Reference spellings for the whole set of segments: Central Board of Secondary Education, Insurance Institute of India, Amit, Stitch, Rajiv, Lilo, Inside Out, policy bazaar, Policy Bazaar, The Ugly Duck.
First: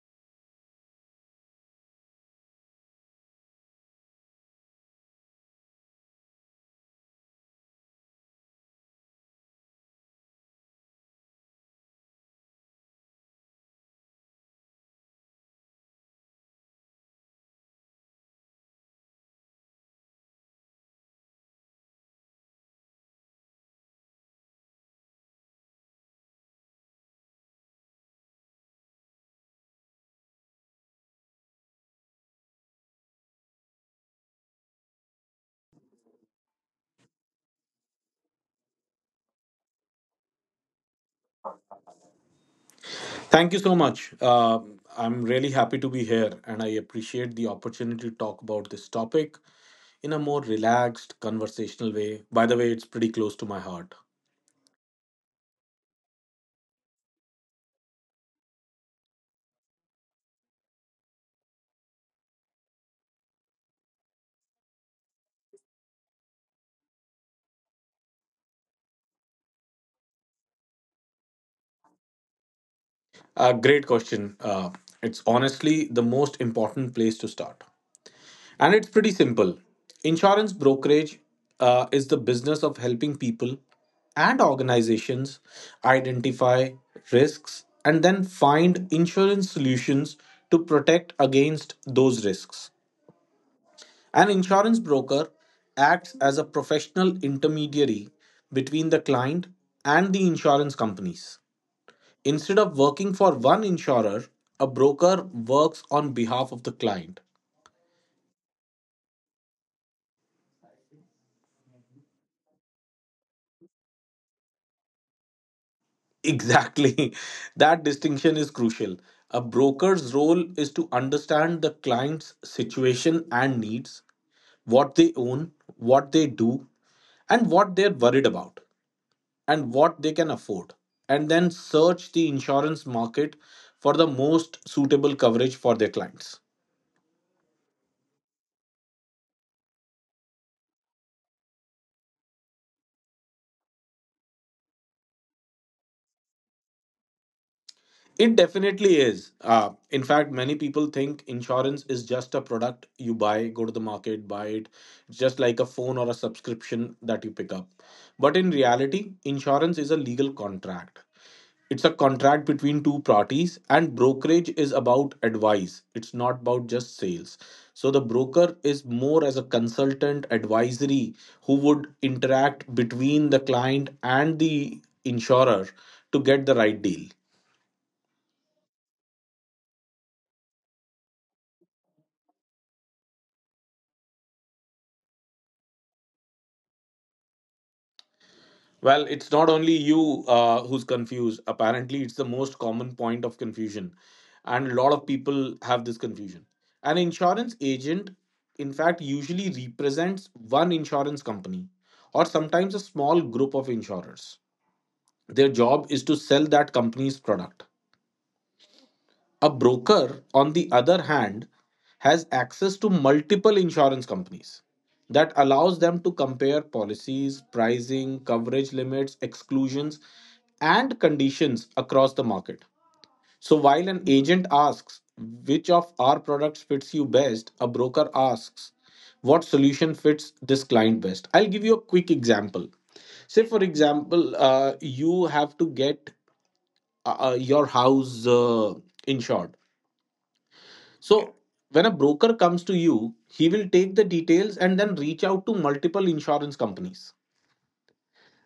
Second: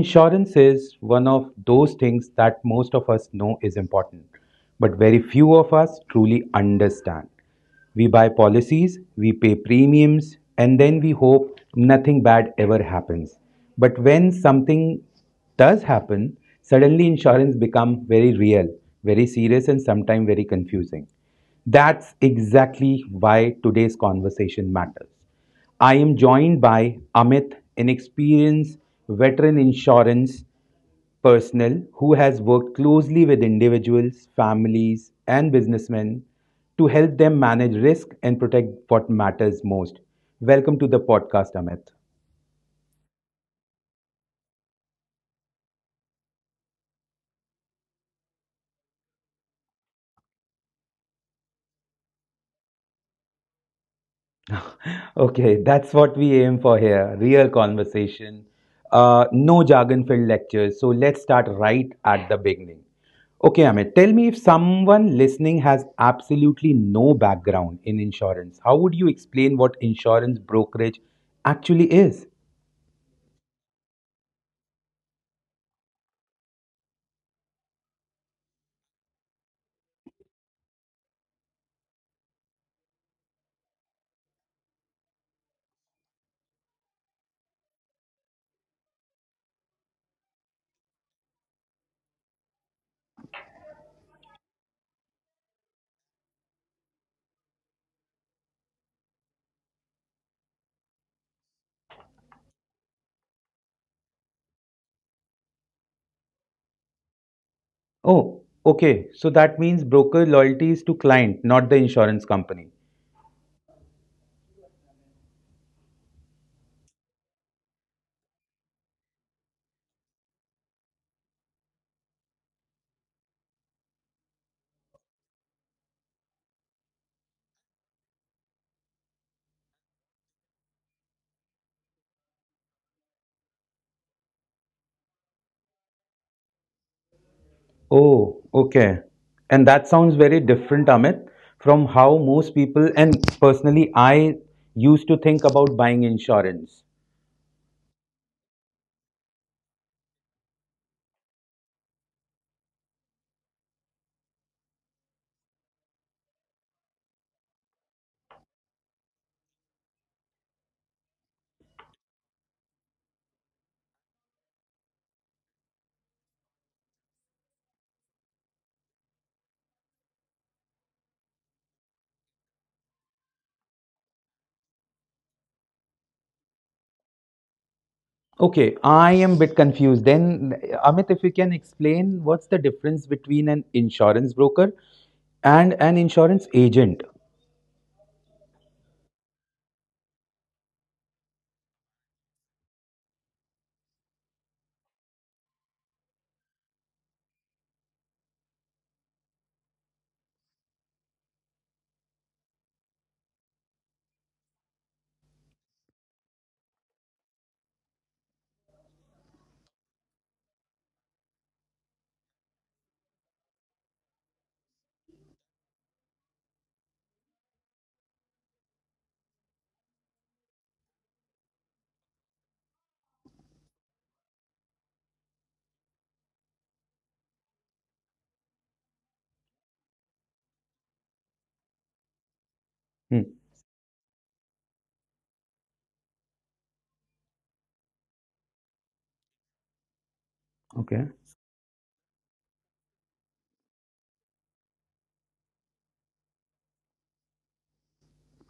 insurance is one of those things that most of us know is important, but very few of us truly understand. We buy policies, we pay premiums, and then we hope nothing bad ever happens. But when something does happen, suddenly insurance becomes very real, very serious, and sometimes very confusing. That's exactly why today's conversation matters. I am joined by Amit, an experienced veteran insurance personnel who has worked closely with individuals, families, and businessmen to help them manage risk and protect what matters most. Welcome to the podcast, Amit. Thank you so much. I'm really happy to be here and I appreciate the opportunity to talk about this topic in a more relaxed, conversational way. By the way, it's pretty close to my heart. Okay, that's what we aim for here, real conversation, no jargon filled lectures. So let's start right at the beginning. Okay, Amit, tell me, if someone listening has absolutely no background in insurance, how would you explain what insurance brokerage actually is? Great question. It's honestly the most important place to start. And it's pretty simple. Insurance brokerage is the business of helping people and organizations identify risks and then find insurance solutions to protect against those risks. An insurance broker acts as a professional intermediary between the client and the insurance companies. Instead of working for one insurer, a broker works on behalf of the client. Oh, okay. So that means broker loyalty is to client, not the insurance company. Exactly. That distinction is crucial. A broker's role is to understand the client's situation and needs, what they own, what they do, and what they're worried about, and what they can afford, and then search the insurance market for the most suitable coverage for their clients. Oh, okay. And that sounds very different, Amit, from how most people, and personally, I used to think about buying insurance. It definitely is. In fact, many people think insurance is just a product you buy, go to the market, buy it. It's just like a phone or a subscription that you pick up. But in reality, insurance is a legal contract. It's a contract between two parties, and brokerage is about advice. It's not about just sales. So the broker is more as a consultant advisory who would interact between the client and the insurer to get the right deal. Okay, I am a bit confused. Then, Amit, if you can explain, what's the difference between an insurance broker and an insurance agent? Well, it's not only you who's confused. Apparently, it's the most common point of confusion. And a lot of people have this confusion. An insurance agent, in fact, usually represents one insurance company or sometimes a small group of insurers. Their job is to sell that company's product. A broker, on the other hand, has access to multiple insurance companies that allows them to compare policies, pricing, coverage limits, exclusions, and conditions across the market. So while an agent asks which of our products fits you best, a broker asks what solution fits this client best. I'll give you a quick example. Hmm, Say, for example, you have to get your house insured. okay. So when a broker comes to you, he will take the details and then reach out to multiple insurance companies,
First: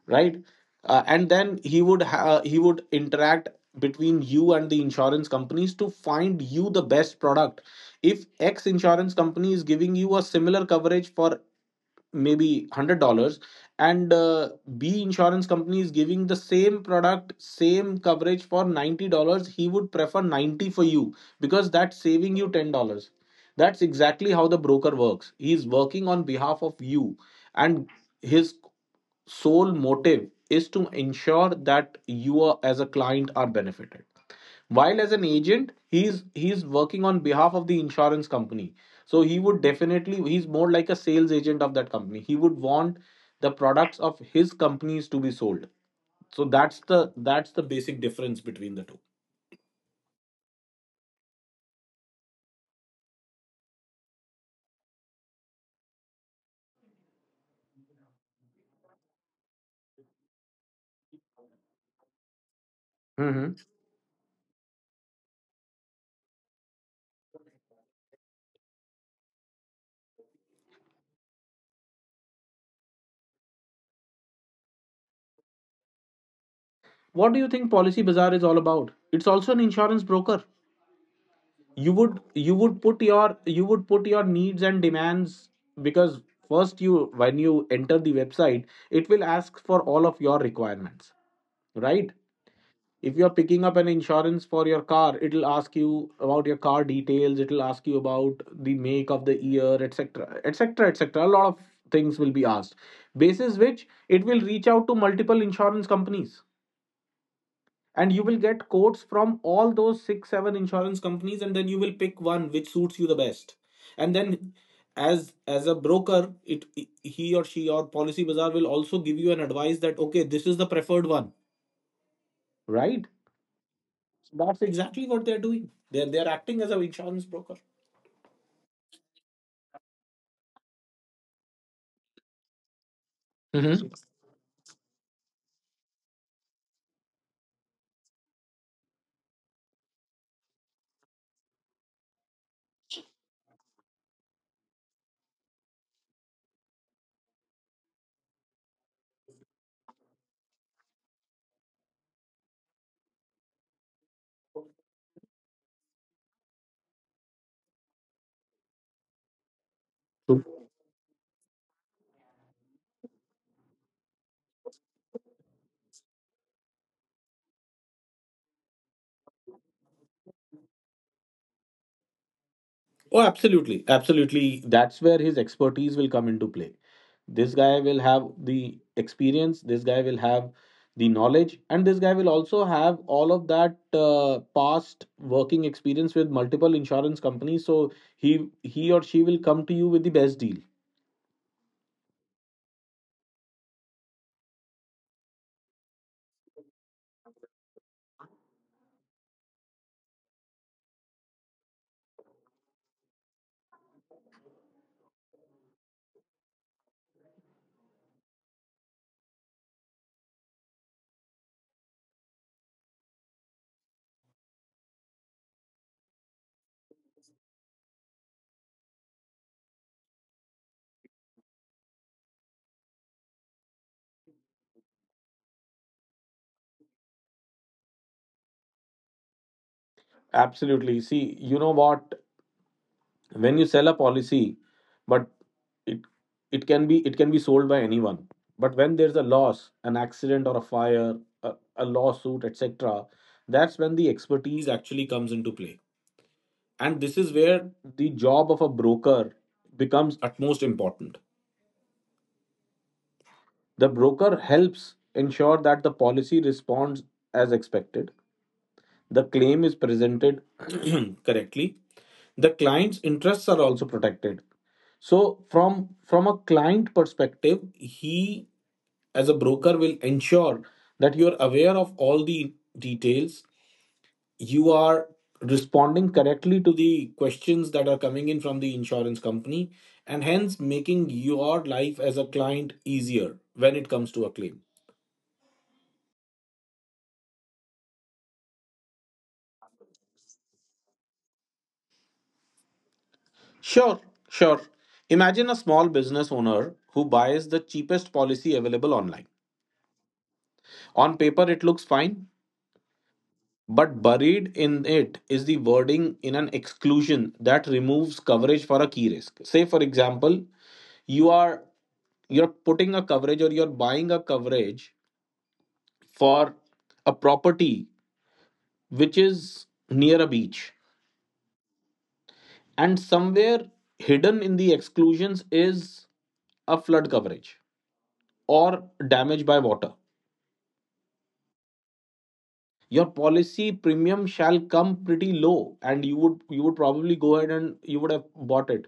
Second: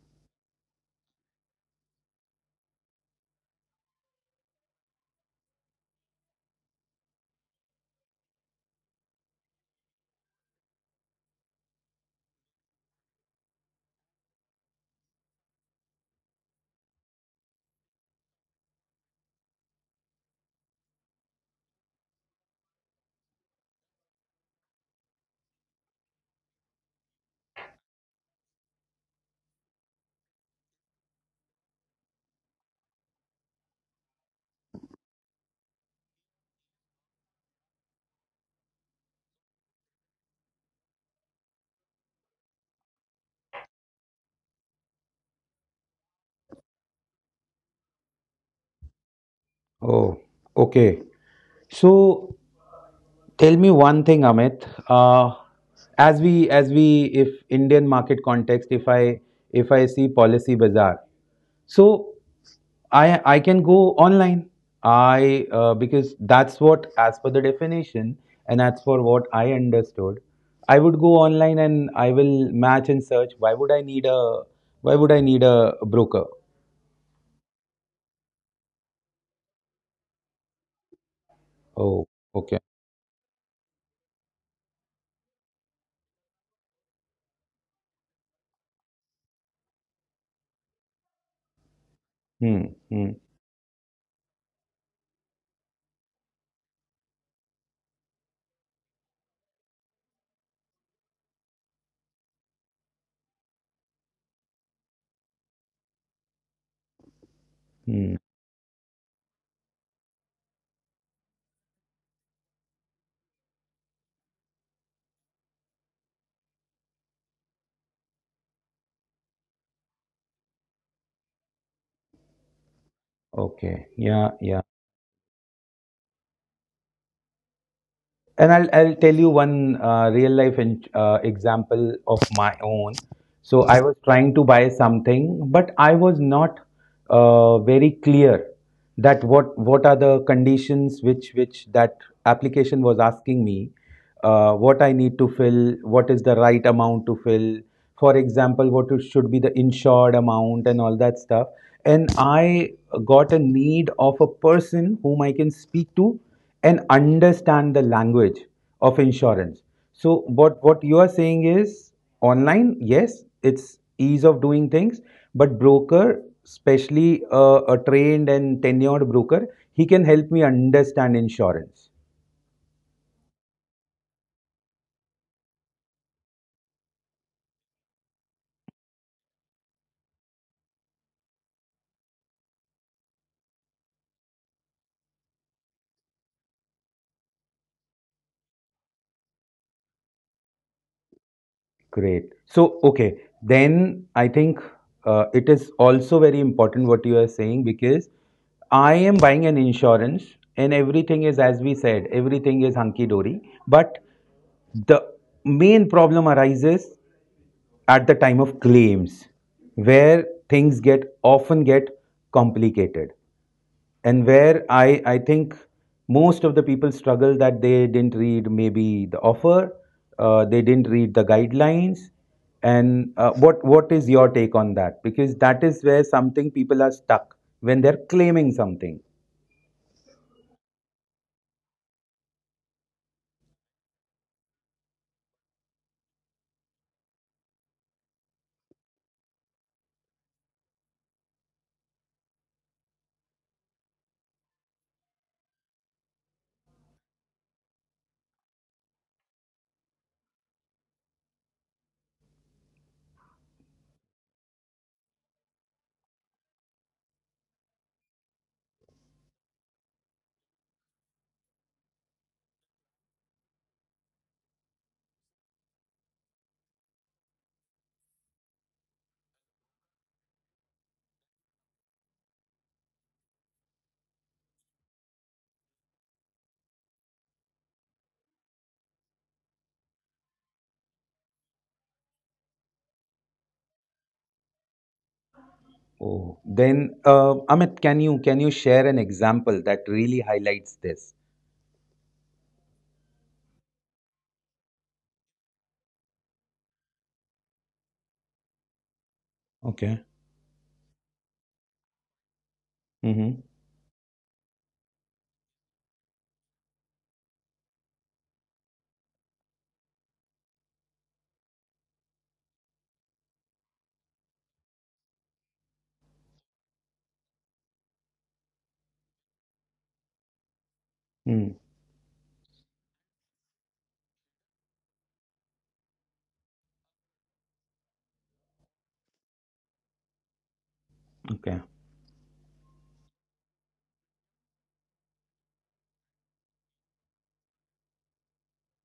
right? And then he would interact between you and the insurance companies to find you the best product. If X insurance company is giving you a similar coverage for maybe $100, and B insurance company is giving the same product, same coverage for $90, he would prefer 90 for you because that's saving you $10. That's exactly how the broker works. He's working on behalf of you, and his sole motive is to ensure that you, are, as a client, are benefited. While as an agent, he's working on behalf of the insurance company. So he would definitely, he's more like a sales agent of that company. He would want the products of his companies to be sold. So that's the basic difference between the two. Oh, okay. So tell me one thing, Amit. As we if Indian market context, if I see Policy Bazaar, so I Mhm. can go online. I Because that's what as per the definition and as for what I understood, I would go online and I will match and search. Why would I need a broker? What do you think Policy Bazaar is all about? It's also an insurance broker. you Oh, would you okay. would put your, you would put your needs and demands, because first, you when you enter the website, it will ask for all of your requirements, right? Hmm. Hmm. If you're picking up an insurance for your car, it'll ask you about your car details, it'll ask you about the make of the year, etc., etc., etc. A lot of things will be asked, basis which it will reach out to multiple insurance companies, and Hmm. you will get quotes from all those 6 7 insurance companies, and then you will pick one which suits you the best. And then as a broker, it he or she or Policy Bazaar will also give you an advice that, okay, this is the preferred one, right? Okay. Yeah. That's Yeah. exactly what they're doing. They're acting as an insurance broker. And I'll tell you one real life example of my own. So I Hmm. was trying to buy something, but I was not very clear that what are the conditions which that application was asking me, what I need to fill, what is the right amount to fill, for example, what should be the insured amount and all that stuff. And I got a need of a person whom I can speak to and understand the language of insurance. So what you are saying is, online, yes, it's ease of doing things, but broker, especially a trained and tenured broker, he can help me understand insurance. Oh, absolutely, absolutely. That's where his expertise will come into play. This guy will have the experience, this guy will have the knowledge, and this guy will also have all of that past working experience with multiple insurance companies. So he or she will come to you with the best deal. Great. So, okay, then I think it is also very important what you are saying, because I am buying an insurance and everything is, as we said, everything is hunky dory. But the main problem arises at the time of claims, where things get often get complicated and where I think most of the people struggle, that they didn't read maybe the offer, they didn't read the guidelines. And what is your take on that? Because that is where something people are stuck when they're claiming something. Absolutely. See, you know what, when you sell a policy, but it it can be, it can be sold by anyone. But when there's a loss, an accident, or a fire, a lawsuit, etc., that's when the expertise actually comes into play. And this is where the job of a broker becomes utmost important. The broker helps ensure that the policy responds as expected, the claim is presented, correctly. The client's interests are also protected. So from a client perspective, he as a broker will ensure that you are aware of all the details, you are responding correctly to the questions that are coming in from the insurance company, and hence making your life as a client easier when it comes to a claim. Oh. Then Amit, can you share an example that really highlights this? Sure, sure. Imagine a small business owner who buys the cheapest policy available online. Okay. On paper, it looks fine, Mm-hmm. but buried in it is the wording in an exclusion that removes coverage for a key risk. Say, for example, you are you're putting a coverage, or you're buying a coverage for a property which is near a beach, Mm. and somewhere hidden in the exclusions is a flood coverage or damage by water. Okay. Your policy premium shall come pretty low, and you would probably go ahead and you would have bought it.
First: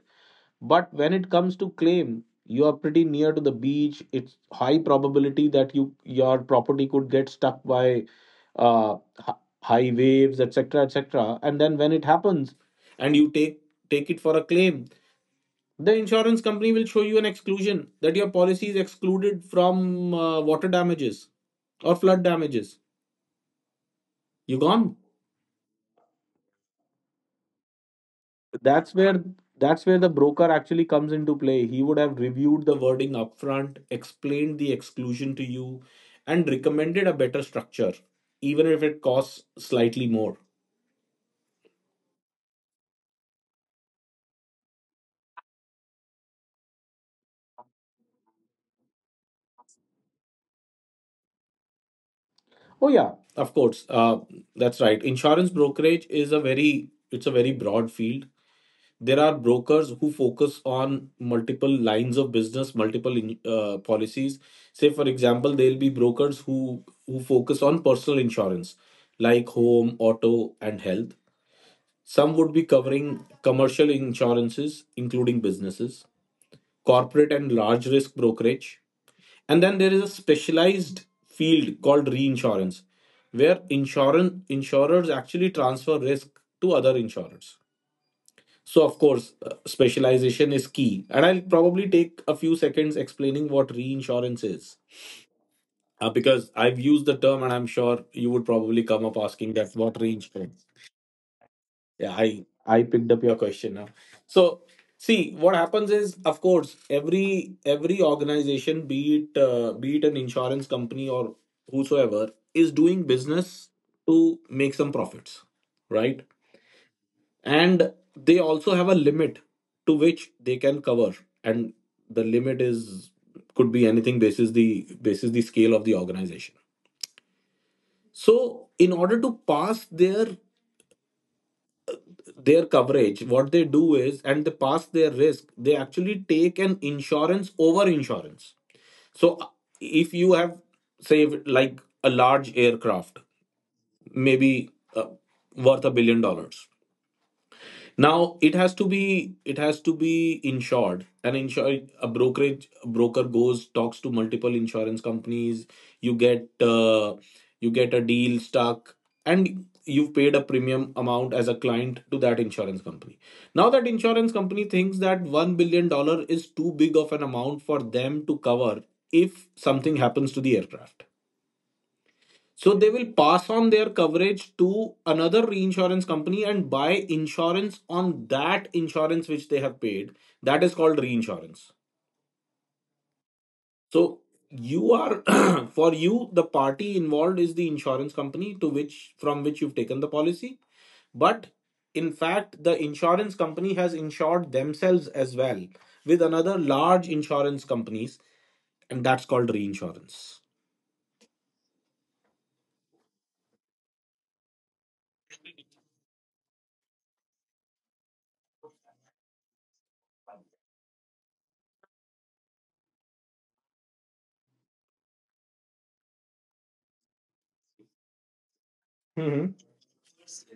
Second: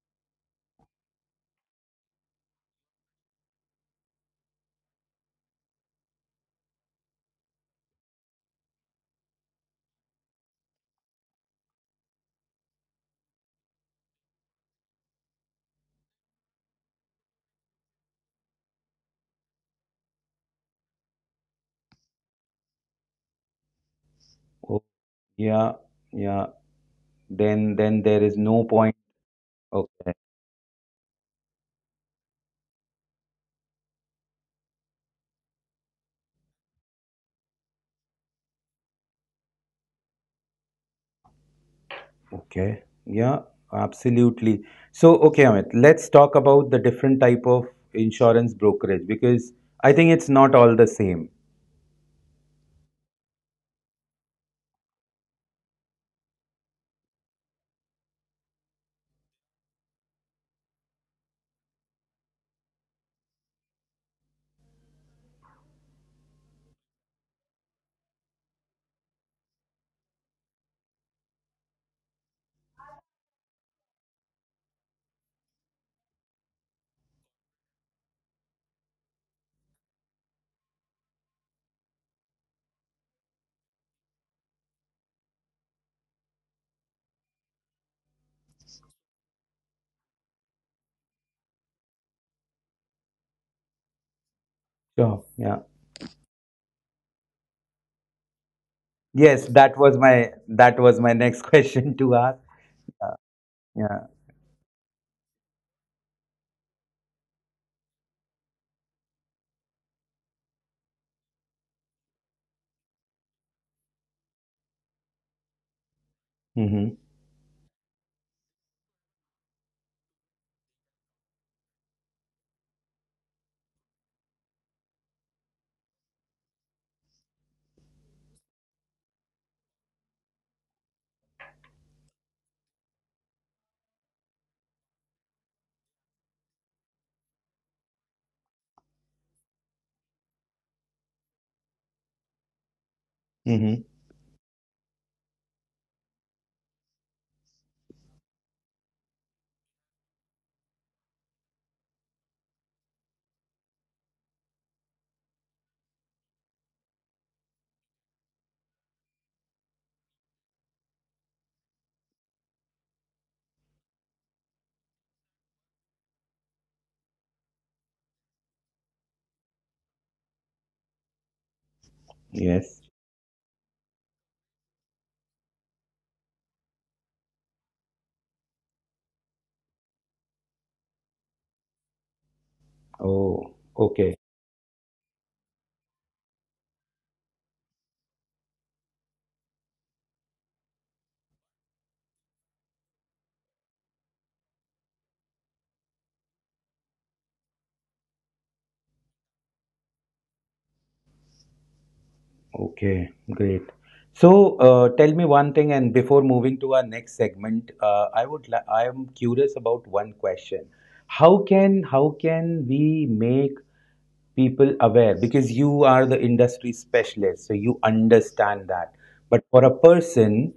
But when it comes to claim, you are pretty near to the beach. It's high probability that your property could get stuck by uh, hi- high waves, etc., etc. And then when it happens, and you take it for a claim, the insurance company will show you an exclusion that your policy is excluded from water damages or flood damages. You Oh, gone. yeah, yeah. Then there is no point. That's where Okay. the broker actually comes into play. He would have reviewed the wording upfront, explained the exclusion to you, and recommended a better structure, even if it costs slightly more. Okay. Yeah, absolutely. So, okay, Amit, let's talk about the different type of insurance brokerage, because I think it's not all the same. Oh yeah, of course. That's right. Insurance brokerage is a very it's a very broad field. There are brokers who focus on multiple lines of business, multiple policies. Say, for example, there'll be brokers who focus on personal insurance like home, auto, and health. Some would be covering commercial insurances, including businesses, corporate, and large risk brokerage. And then there is a specialized field called reinsurance, where insurance insurers actually transfer risk to other insurers. So, of course, specialization is key. And I'll probably take a few seconds explaining what reinsurance is, Sure. Yeah. Because I've used the term, and I'm sure you would probably come up Yes, asking that what reinsurance. that was my next question Yeah, to ask. I picked up your question now. Yeah. So, see what happens is, of course, every organization, be it an insurance company or whosoever, is doing business to make some profits, right? Mm-hmm. And they also have a limit to which they can cover. And the limit is, could be anything basis the, basis the scale of the organization. So in order to pass their, coverage, what they do is, and they pass their risk, they actually take an insurance over insurance. So if you have, say like, a large aircraft, Mm-hmm. maybe uh, worth $1 billion. Now it has to be, it has to be insured, and insure a brokerage, a broker goes, talks to multiple insurance companies. You get you get a deal stuck, and you've paid a premium amount as a client to that insurance company. Now that insurance company thinks that 1 billion dollar is too big of an amount for them to cover if something happens to the aircraft. So Yes. they will pass on their coverage to another reinsurance company and buy insurance on that insurance which they have paid. That is called reinsurance. Oh, okay. So you are, for you the party involved is the insurance company to which, from which you've taken the policy, but in fact the insurance company has insured themselves as well with another large insurance companies, and that's called reinsurance. Okay. Great. So, tell me one thing, and before moving to our next segment, I would I am curious about one question. How can we make people aware, because you are the industry specialist, so you understand that. But Mhm. for a person,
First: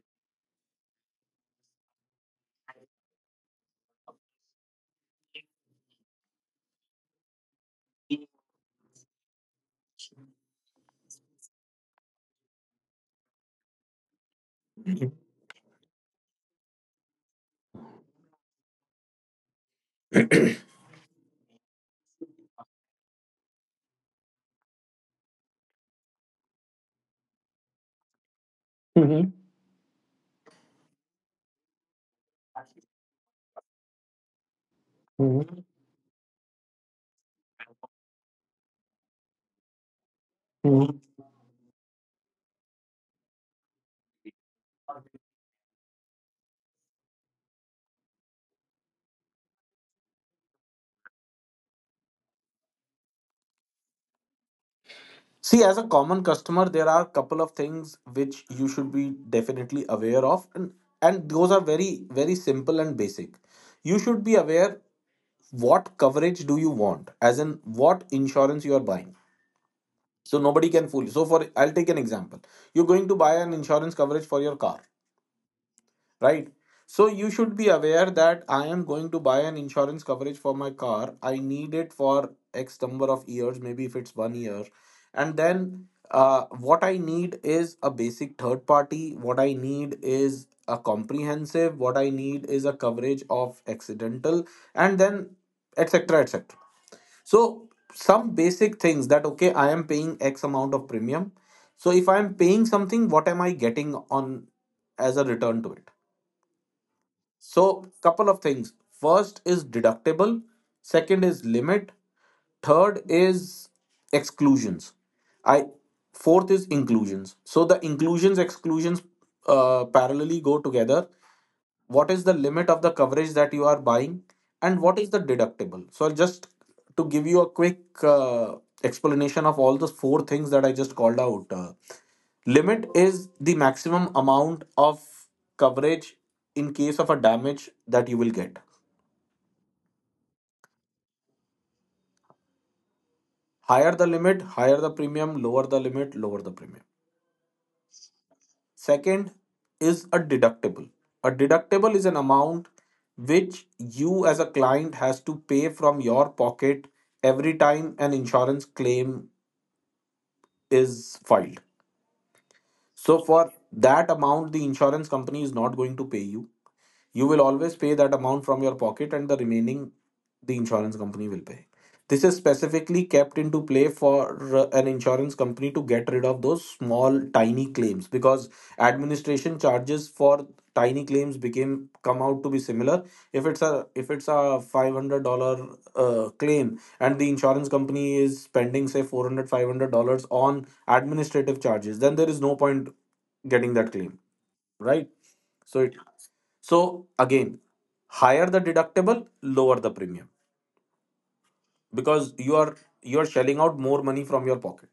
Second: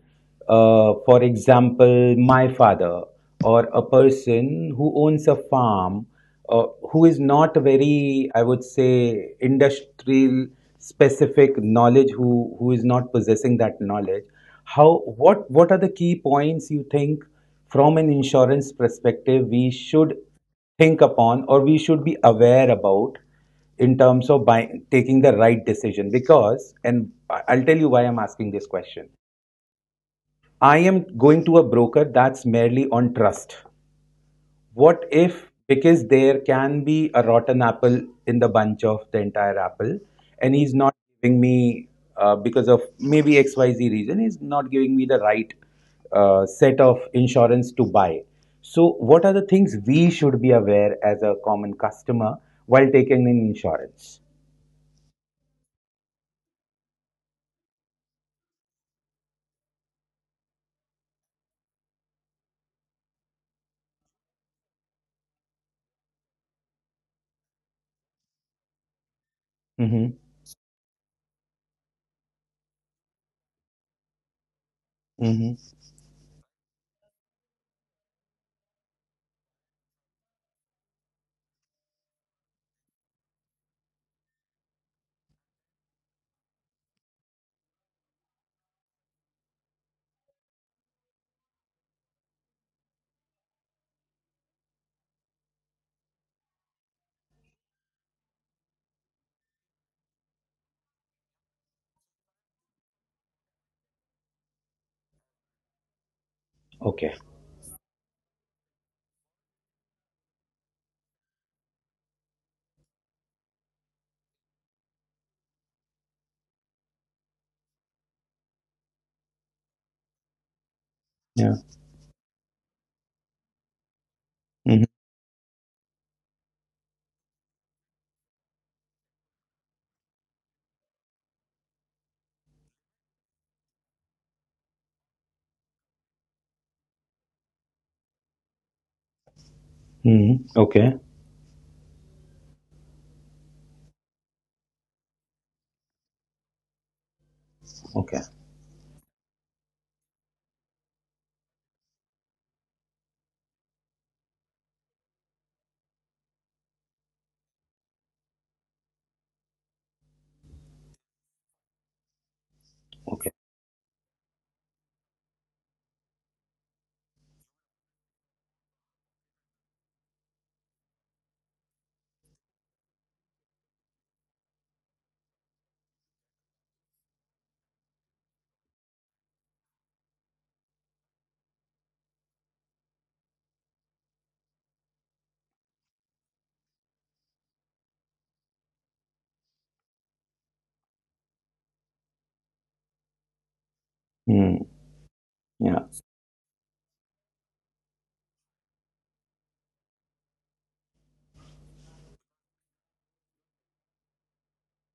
for example, my father, or a person who owns a farm, uh, who is not very, I would say, industrial specific knowledge, who is not possessing that knowledge, how what are the key points you think from an insurance perspective we should think upon or we should be aware about in terms of buying, taking the right decision? Because, and I'll tell you why I'm asking this question. Mhm. I am going to a broker, that's merely on trust. What if, because there can be a rotten apple in the bunch of the entire apple, and he's not Mhm. giving me, because of maybe xyz reason, he's not giving me the right set of insurance to buy. So what are the things we should be aware as a common customer while taking an insurance? See, as a common customer, there are a couple of things which you should be definitely aware of, and, those are very, very simple and basic. You should be aware what coverage do you want, as in what insurance you are buying. Mm-hmm. So nobody can fool you. So for, I'll take an example. You're going to buy an insurance coverage for your car, Mm-hmm. right? So you should be aware that I am going to buy an insurance coverage for my car. I need it for X number of years, maybe if it's 1 year. And then what I need is a basic third party. What I need is a comprehensive. What I need is a coverage of accidental, and then etc. etc. So some basic things that, okay, I am paying X amount of premium. So if I am paying something, what am I getting on as a return to it? Okay. So, couple of things. First is deductible, second is limit, third is exclusions. I Fourth is inclusions. So the inclusions exclusions parallelly go together. Yeah. What is the limit of the coverage that you are buying and Mm-hmm. what is the deductible? So just to give you a quick explanation of all the four things that I just called out. Limit is the maximum amount of coverage in case of a damage that you will get. Mm-hmm. Okay. Higher the limit, higher the premium, lower the limit, lower the premium. Okay. Second is a deductible. A deductible is an amount which you as a client has to pay from your pocket every time an insurance claim is filed. So Okay. for that amount the insurance company is not going to pay you. Will always pay that amount from your pocket, and the remaining the insurance company will pay. This is specifically kept into play for an insurance company to get rid of those small tiny claims, because administration charges for tiny claims became come out to be similar. If it's a $500 claim, and the insurance company is spending say 400 $500 $500 on administrative charges, then there is no point getting that claim, Mm. right? Yeah. So it so again, higher the deductible, lower the premium, because you are shelling out more money from your pocket.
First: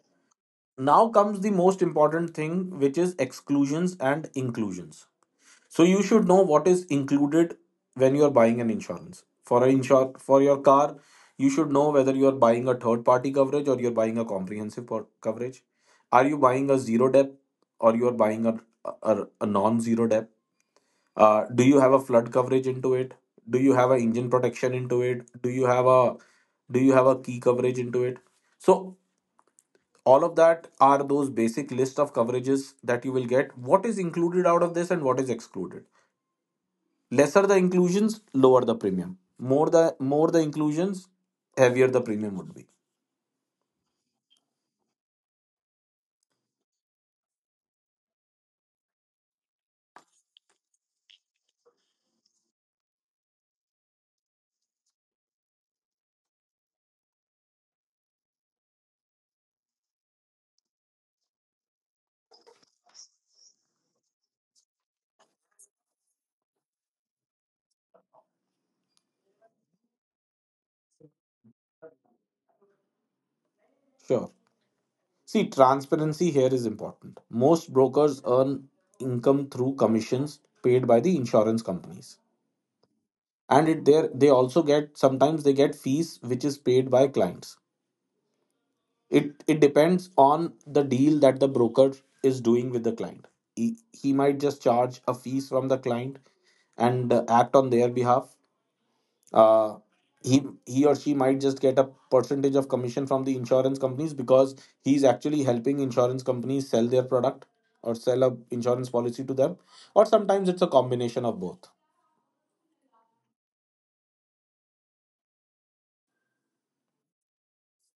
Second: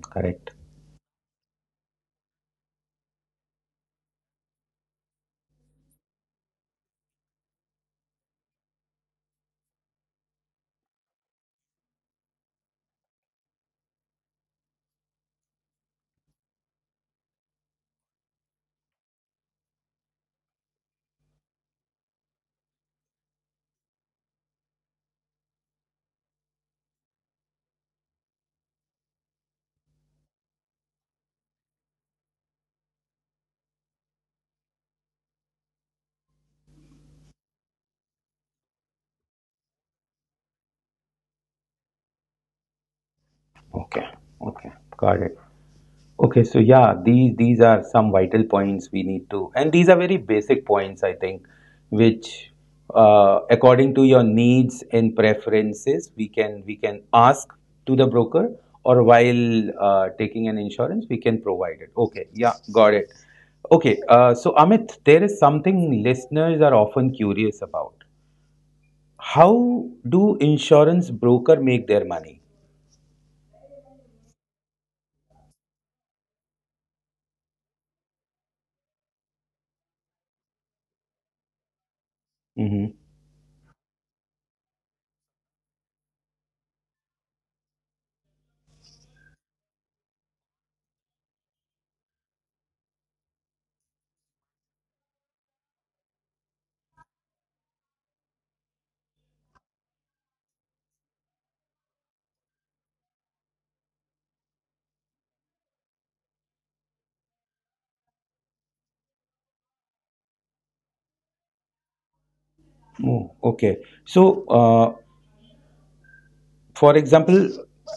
Correct. Now comes the most important thing, which is exclusions and inclusions. So you should know what is included when you are buying an insurance. For your car, you should know whether you are buying a third party coverage or you are buying a coverage. Are you buying a zero debt or you are buying a non zero debt? Do you have a flood coverage into it? Do you have an engine protection into it? Do you have a key coverage into it? So all of that are those basic list of coverages that you will get. What is included out of this, and what is excluded? Lesser the inclusions, lower the premium. more the More the inclusions, heavier the premium would be. Okay. Okay. Got it. Okay, so yeah, these are some vital points we need to, and these are very basic points, I think, which, according to your needs and preferences, we can ask to the broker, or while taking an insurance, we can provide it. Okay, yeah, got it. Okay, so Amit, there is something listeners are often curious about. How do insurance broker make their money? Sure. See, transparency here is important. Most brokers earn income through commissions paid by the insurance companies, Mm-hmm. and it there they also get, sometimes they get fees which is paid by clients. It depends on the deal that the broker is doing with the client. He might just charge a fees from the client and act on their behalf. uh, he or she might just get a percentage of commission from the insurance companies, because he's actually helping insurance companies sell their product or sell a insurance policy to them, or sometimes it's a combination of both. Oh, okay. So, for example,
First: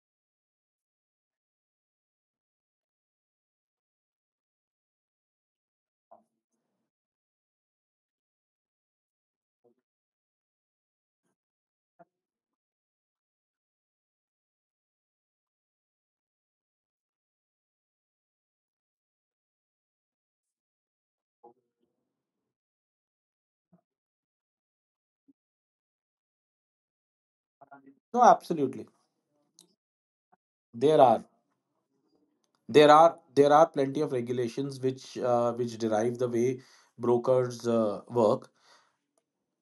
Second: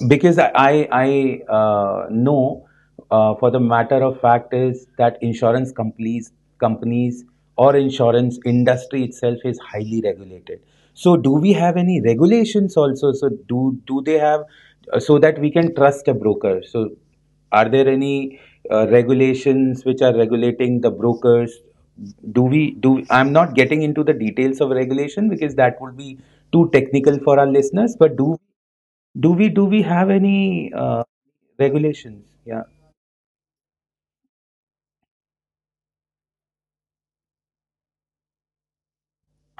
because I know, for the matter of fact is that insurance companies or insurance industry itself is highly regulated. So do we have any regulations also? So do do they have, so that we can trust a broker? So are there any regulations which are regulating the brokers? Do we do? I'm not getting into the details of regulation, because that would be too technical for our listeners. But No, do, absolutely. do we have any there are regulations? Yeah. There are plenty of regulations which derive the way brokers work,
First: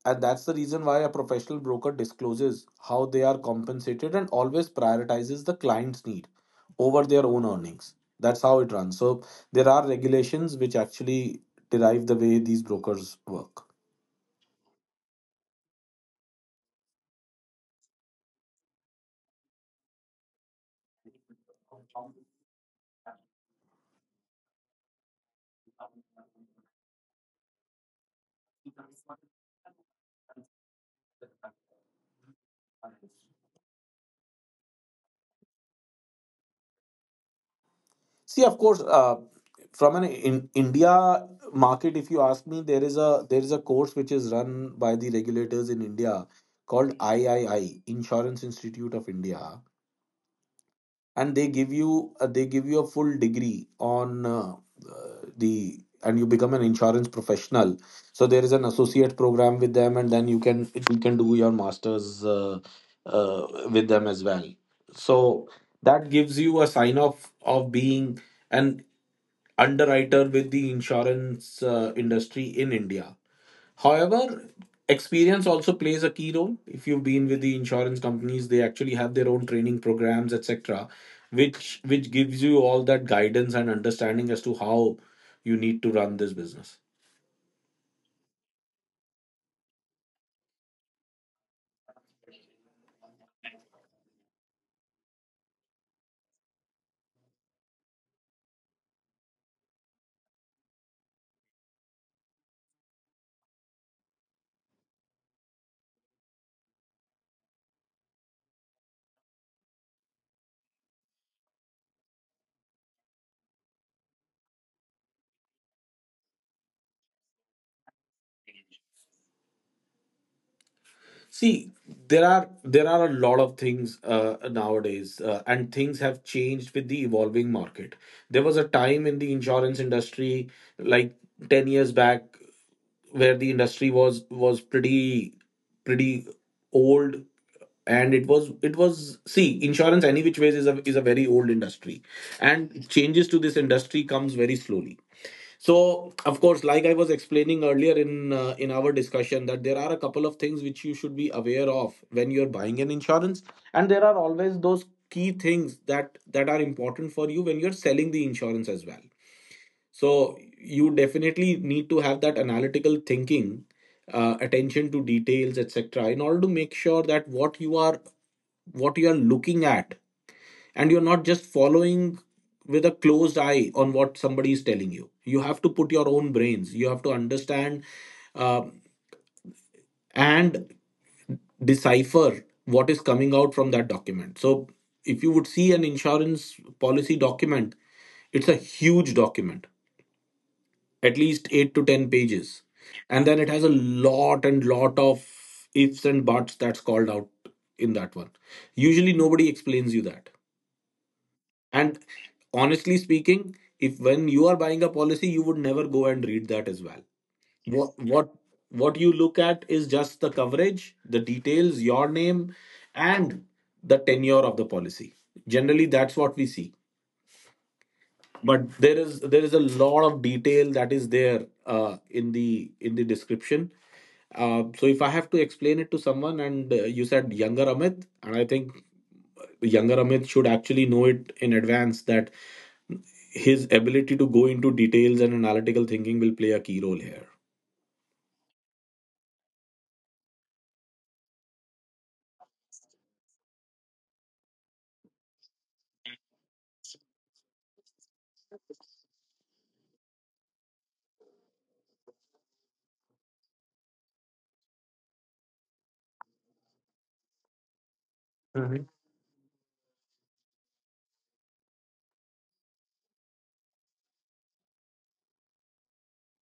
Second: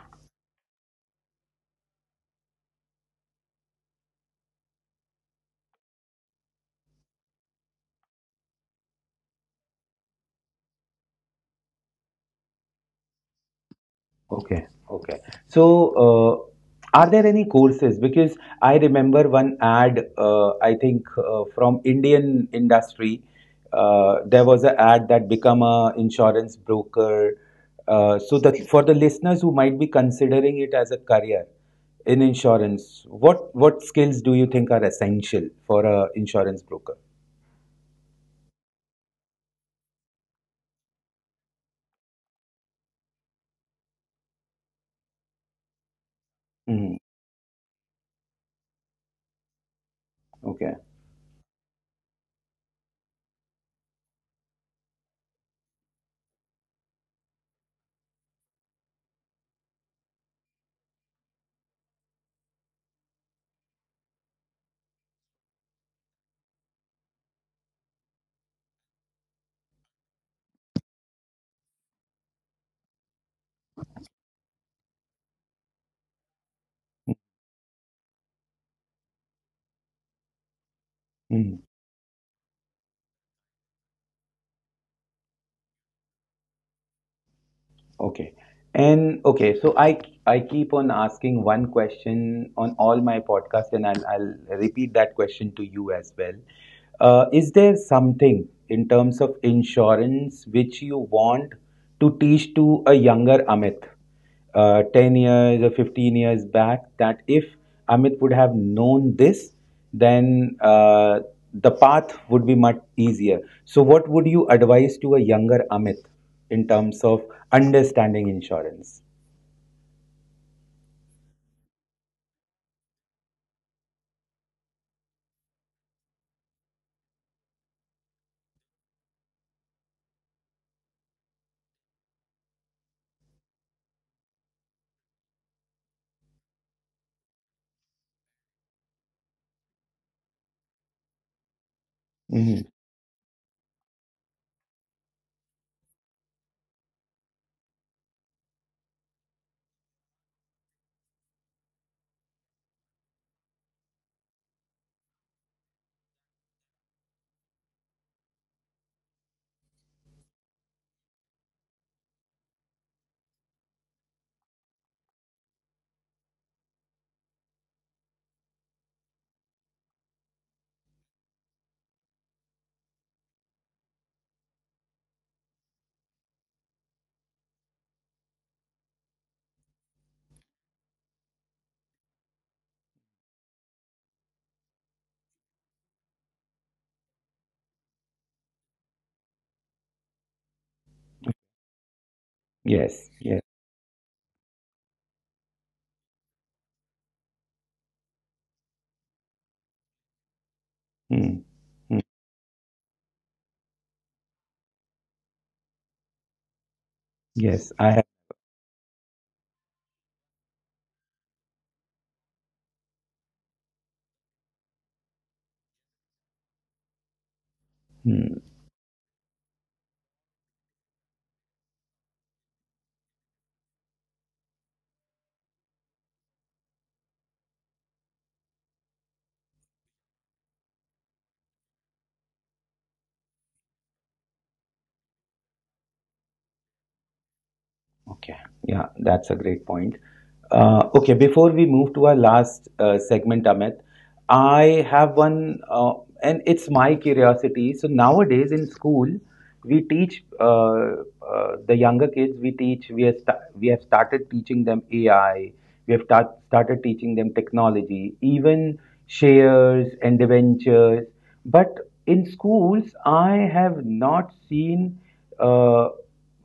and that's the reason why a professional broker discloses how they are compensated and always prioritizes the client's need over their own earnings. That's how it runs. So there are regulations which actually derive the way these brokers work. Okay. Okay. So, are there any courses? Because I remember one ad. I think from Indian industry, there was an ad that become a insurance broker. So that for the listeners who might be considering it as a career in insurance, what skills do you think are essential for a insurance broker? See, of course, from an in India market, if you ask me, there is a course which is run by the regulators in India, Hmm. called I Insurance Institute of India, Okay. and they give you a full degree on the and you become an insurance professional. So there is an associate program with them, and then you can do your masters with them as well. So that gives you a sign off of being and underwriter with the insurance industry in India. However, experience also plays a key role. If you've been with the insurance companies, they actually have their own training programs, etc., Hmm. which gives you all that guidance and understanding as to how you need to run this business. Okay. And okay, so I keep on asking one question on all my podcasts, and I'll repeat that question to you as well. Is there something in terms of insurance which you want to teach to a younger Amit, 10 years or 15 years back, that if Amit would have known this, then the path would be much easier? So, what would you advise to a younger Amit in terms of understanding insurance? See, there are a lot of things nowadays, and things have changed with the evolving market. There was a time in the insurance industry, like 10 years back, where the industry was pretty pretty old, and it was see, insurance any which ways is a very old industry, Mhm. and changes to this industry comes very slowly. So of course, like I was explaining earlier in our discussion, that there are a couple of things which you should be aware of when you're buying an insurance, and there are always those key things that are important for you when you're selling the insurance as well. So you definitely need to have that analytical thinking, attention to details, etc., in order to make sure that what you are looking at, and you're not just following with a closed eye on what somebody is telling you. You have to put your own brains. You have to understand uh, and decipher what is coming out from that document. So if you would see an insurance policy document, it's a huge document, at least 8 to 10 pages, Yes, and yes. then it has a lot and lot of ifs and buts that's called out in that one. Usually, nobody explains you that. Mm. Mm. And honestly speaking, if when you are buying a policy, you would never go and read that as well. Yes, I What have. what what you look at is just the coverage, the details, your name, and the tenure of the policy. Generally, that's what we see, Mm. but there is a lot of detail that is there in the description. So if I have to explain it to someone, and you said younger Amit, and I think younger Amit should actually know it in advance, that his ability to go into details and analytical thinking will play a key role here. Okay. Yeah, that's a great point. Okay, before we move to our last segment, Amit, I have one, and it's my curiosity. So nowadays in school, we teach, the younger kids. We teach. We have we have started teaching them AI. We have started teaching them technology, even Mhm. shares and ventures. But in schools, I have not seen. Uh,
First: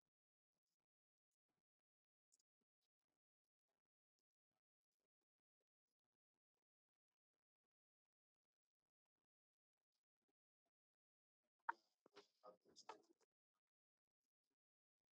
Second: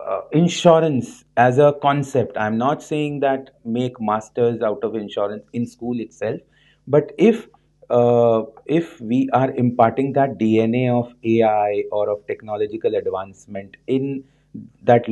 Insurance as a concept, I'm not saying that make masters out of insurance in school itself, but if, if we are imparting that DNA of AI or of technological advancement in that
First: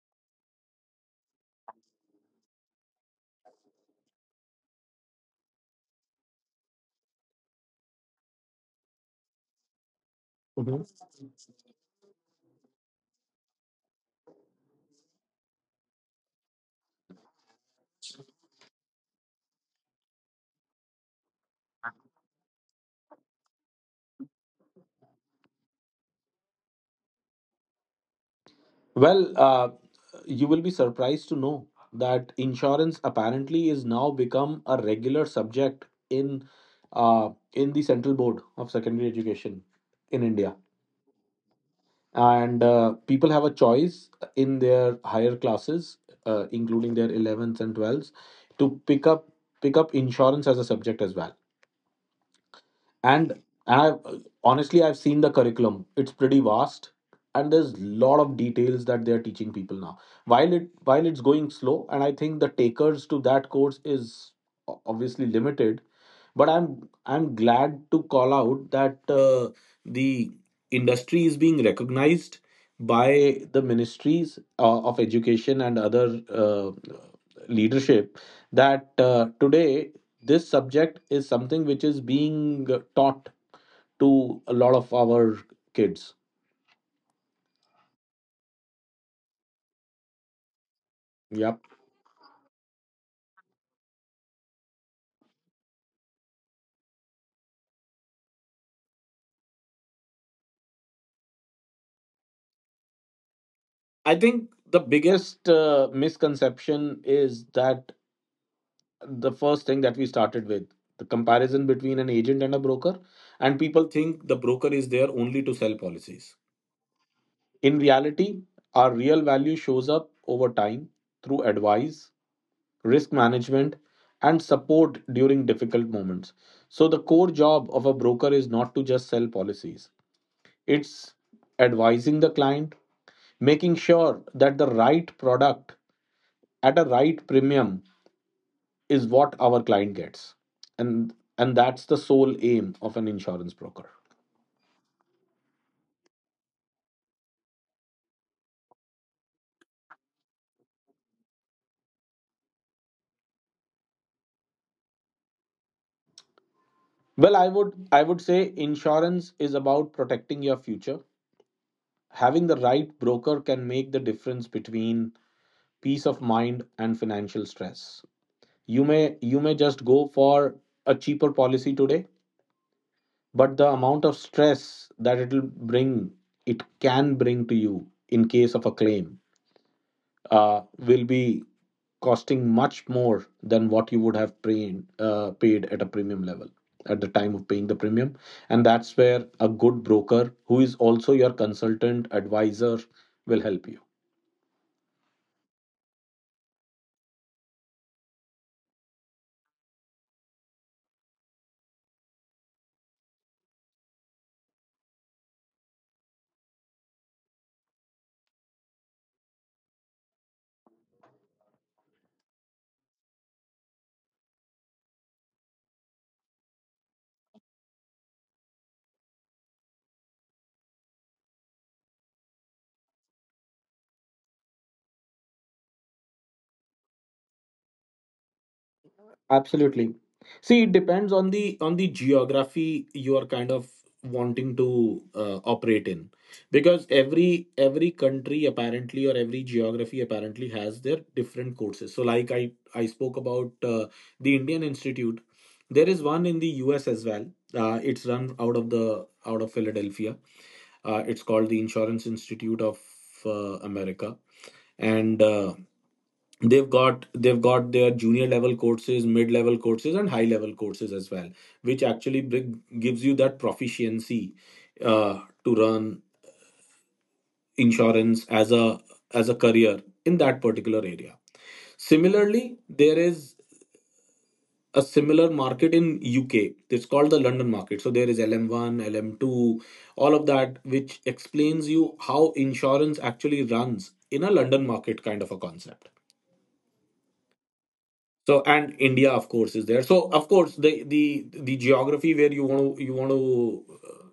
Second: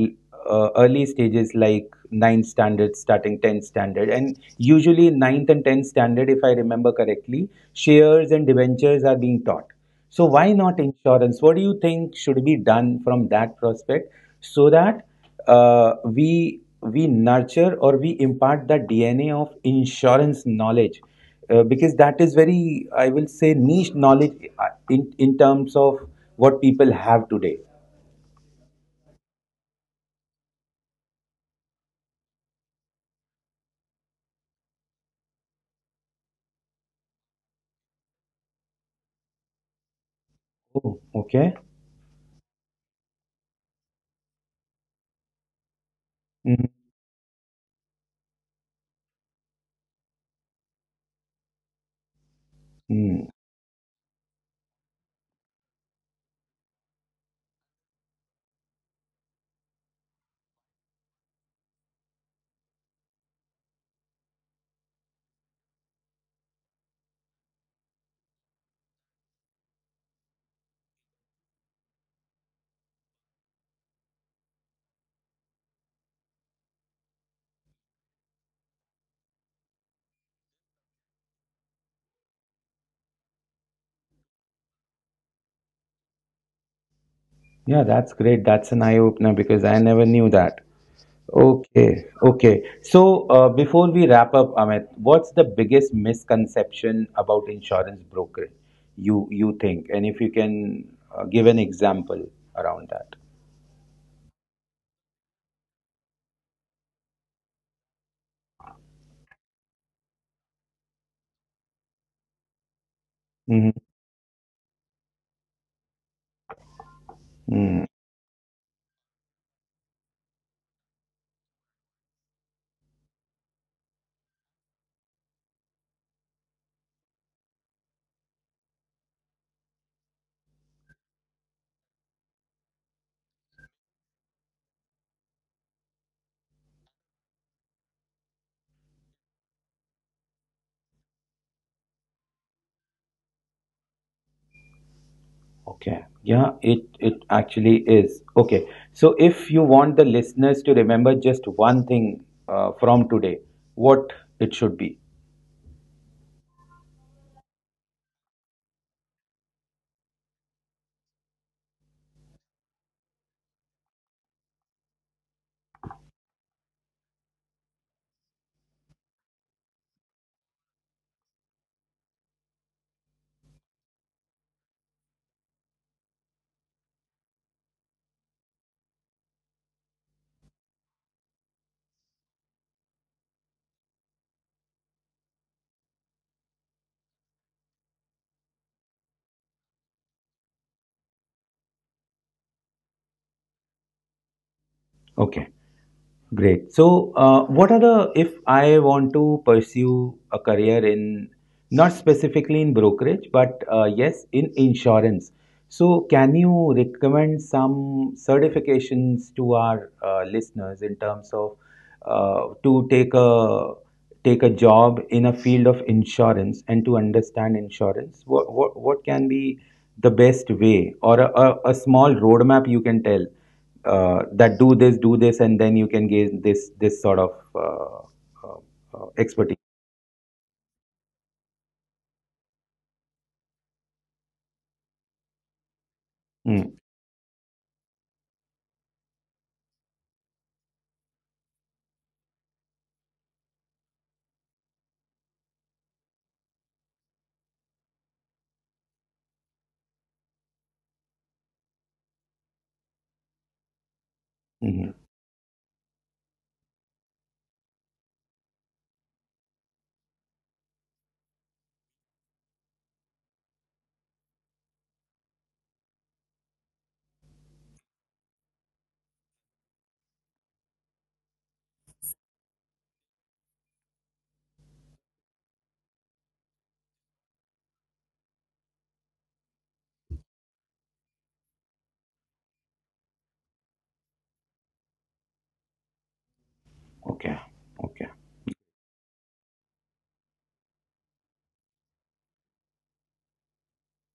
early stages, like 9th standard, starting 10th standard, and usually ninth and 10th standard if I remember correctly, shares and debentures are being taught, so why not Mhm. insurance? What do you think should be done from that prospect, so that we nurture or we impart the DNA of insurance knowledge? Because that is very, I will say, niche knowledge in terms of what people have today. Well, you will be surprised to know that insurance apparently is now become a regular subject in in the Central Board of Secondary Education in India, Oh, okay. and people have a choice in their higher classes, Mhm. including their 11th and 12th, to pick up insurance as a subject as well. Mm. And I honestly, I've seen the curriculum. It's pretty vast, and there's lot of details that they're teaching people now. While it's going slow, and I think the takers to that course is obviously limited, but I'm glad to call out that the industry is being recognized by the ministries of education and other. Leadership, that today this subject is something which is being taught to a lot of our kids. Yeah, that's great. That's an eye opener, because I never knew that. Yep. Okay, okay. So, before we wrap up, Amit, what's the biggest misconception about insurance broker you you think? And if you can give an example around that. I think the biggest misconception is that the first thing that we started with, the comparison between an agent and a broker, and people think the broker is there only to sell policies. In Mm-hmm. reality, our real value shows up over time through advice, risk management, and support during difficult moments. So, the core job of a broker is not to just sell policies, it's advising the client, making sure that the right product at a right premium is what our client gets. And that's the sole aim of an insurance broker. Okay. Yeah, it actually is. Okay. So if you want the listeners to remember just one thing from today, what it should be. Well, I would say insurance is about protecting your future. Having the right broker can make the difference between peace of mind and financial stress. You may just go for a cheaper policy today, but the amount of stress that it will bring, it can bring to you in case of a claim, will be costing much more than what you would have paid at a premium level at the time of paying the premium, and that's where a good broker who is also your consultant advisor will help you. Okay. Great. So, what are the, if I want to pursue a career in, not specifically in brokerage, but yes, in insurance. So, can you recommend some certifications to our listeners in terms of to take a job in a field of insurance, and to understand insurance? What can be the best way or a small roadmap you can tell, that do this, and then you can gain this this sort of uh, uh, expertise. Absolutely. See, it depends on the geography you are kind of wanting to operate in, because every country apparently, or every geography apparently, has their different courses. So, like I spoke about the Indian Institute, there is one in the U.S. as well. It's run out of Philadelphia. It's called the Insurance Institute of America, Mm-hmm. and they've got their junior level courses, mid level courses, and high level courses as well, which actually gives you that proficiency to run insurance as a career in that particular area. Similarly, there is a similar market in UK. It's called the London market. So there is LM1 LM2, all of that, which explains you how insurance actually runs in a London market kind of a concept. Okay, okay, So and India, of course, is there. So of course, the geography where you want to uh,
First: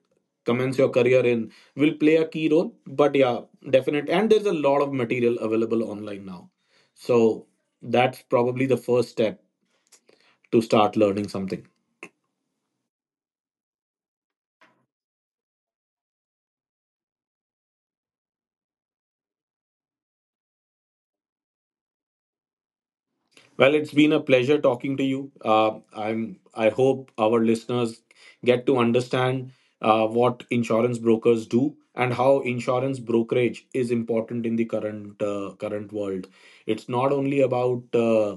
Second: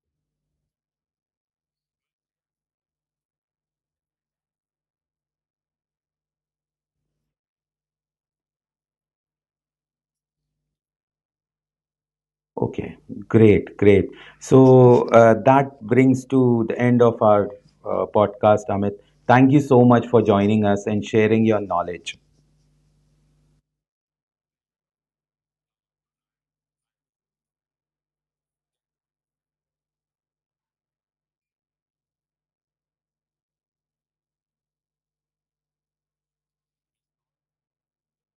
commence your career in will play a key role. But yeah, definite. And there's a lot of material available online now. So that's probably the first step to start learning something. okay. Great, great. So that brings to the end of our podcast, Amit. Thank you so much for joining us and sharing your knowledge. Well, it's been a pleasure talking to you. I hope our listeners get to understand what insurance brokers do, and how insurance brokerage is important in the current current world. It's not only about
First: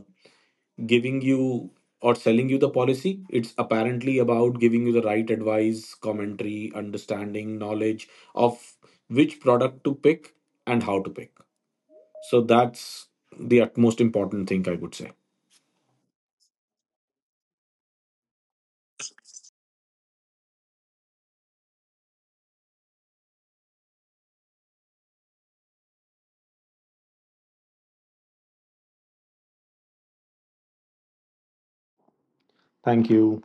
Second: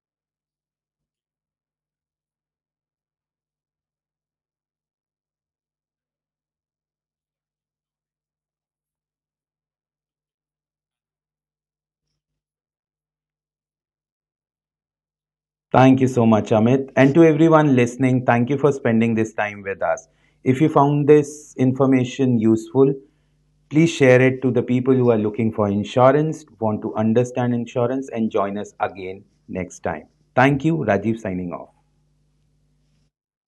giving you or selling you the policy. It's apparently about giving you the right advice, commentary, understanding, knowledge of which product to pick and how to pick. So that's the utmost important thing I would say. Thank you so much, Amit. And to everyone listening, thank you for spending this time with us. If you found this information useful, please share it to the people who are looking for insurance, want to understand insurance, and join us again next time. Thank you. Rajiv signing off. Thank you.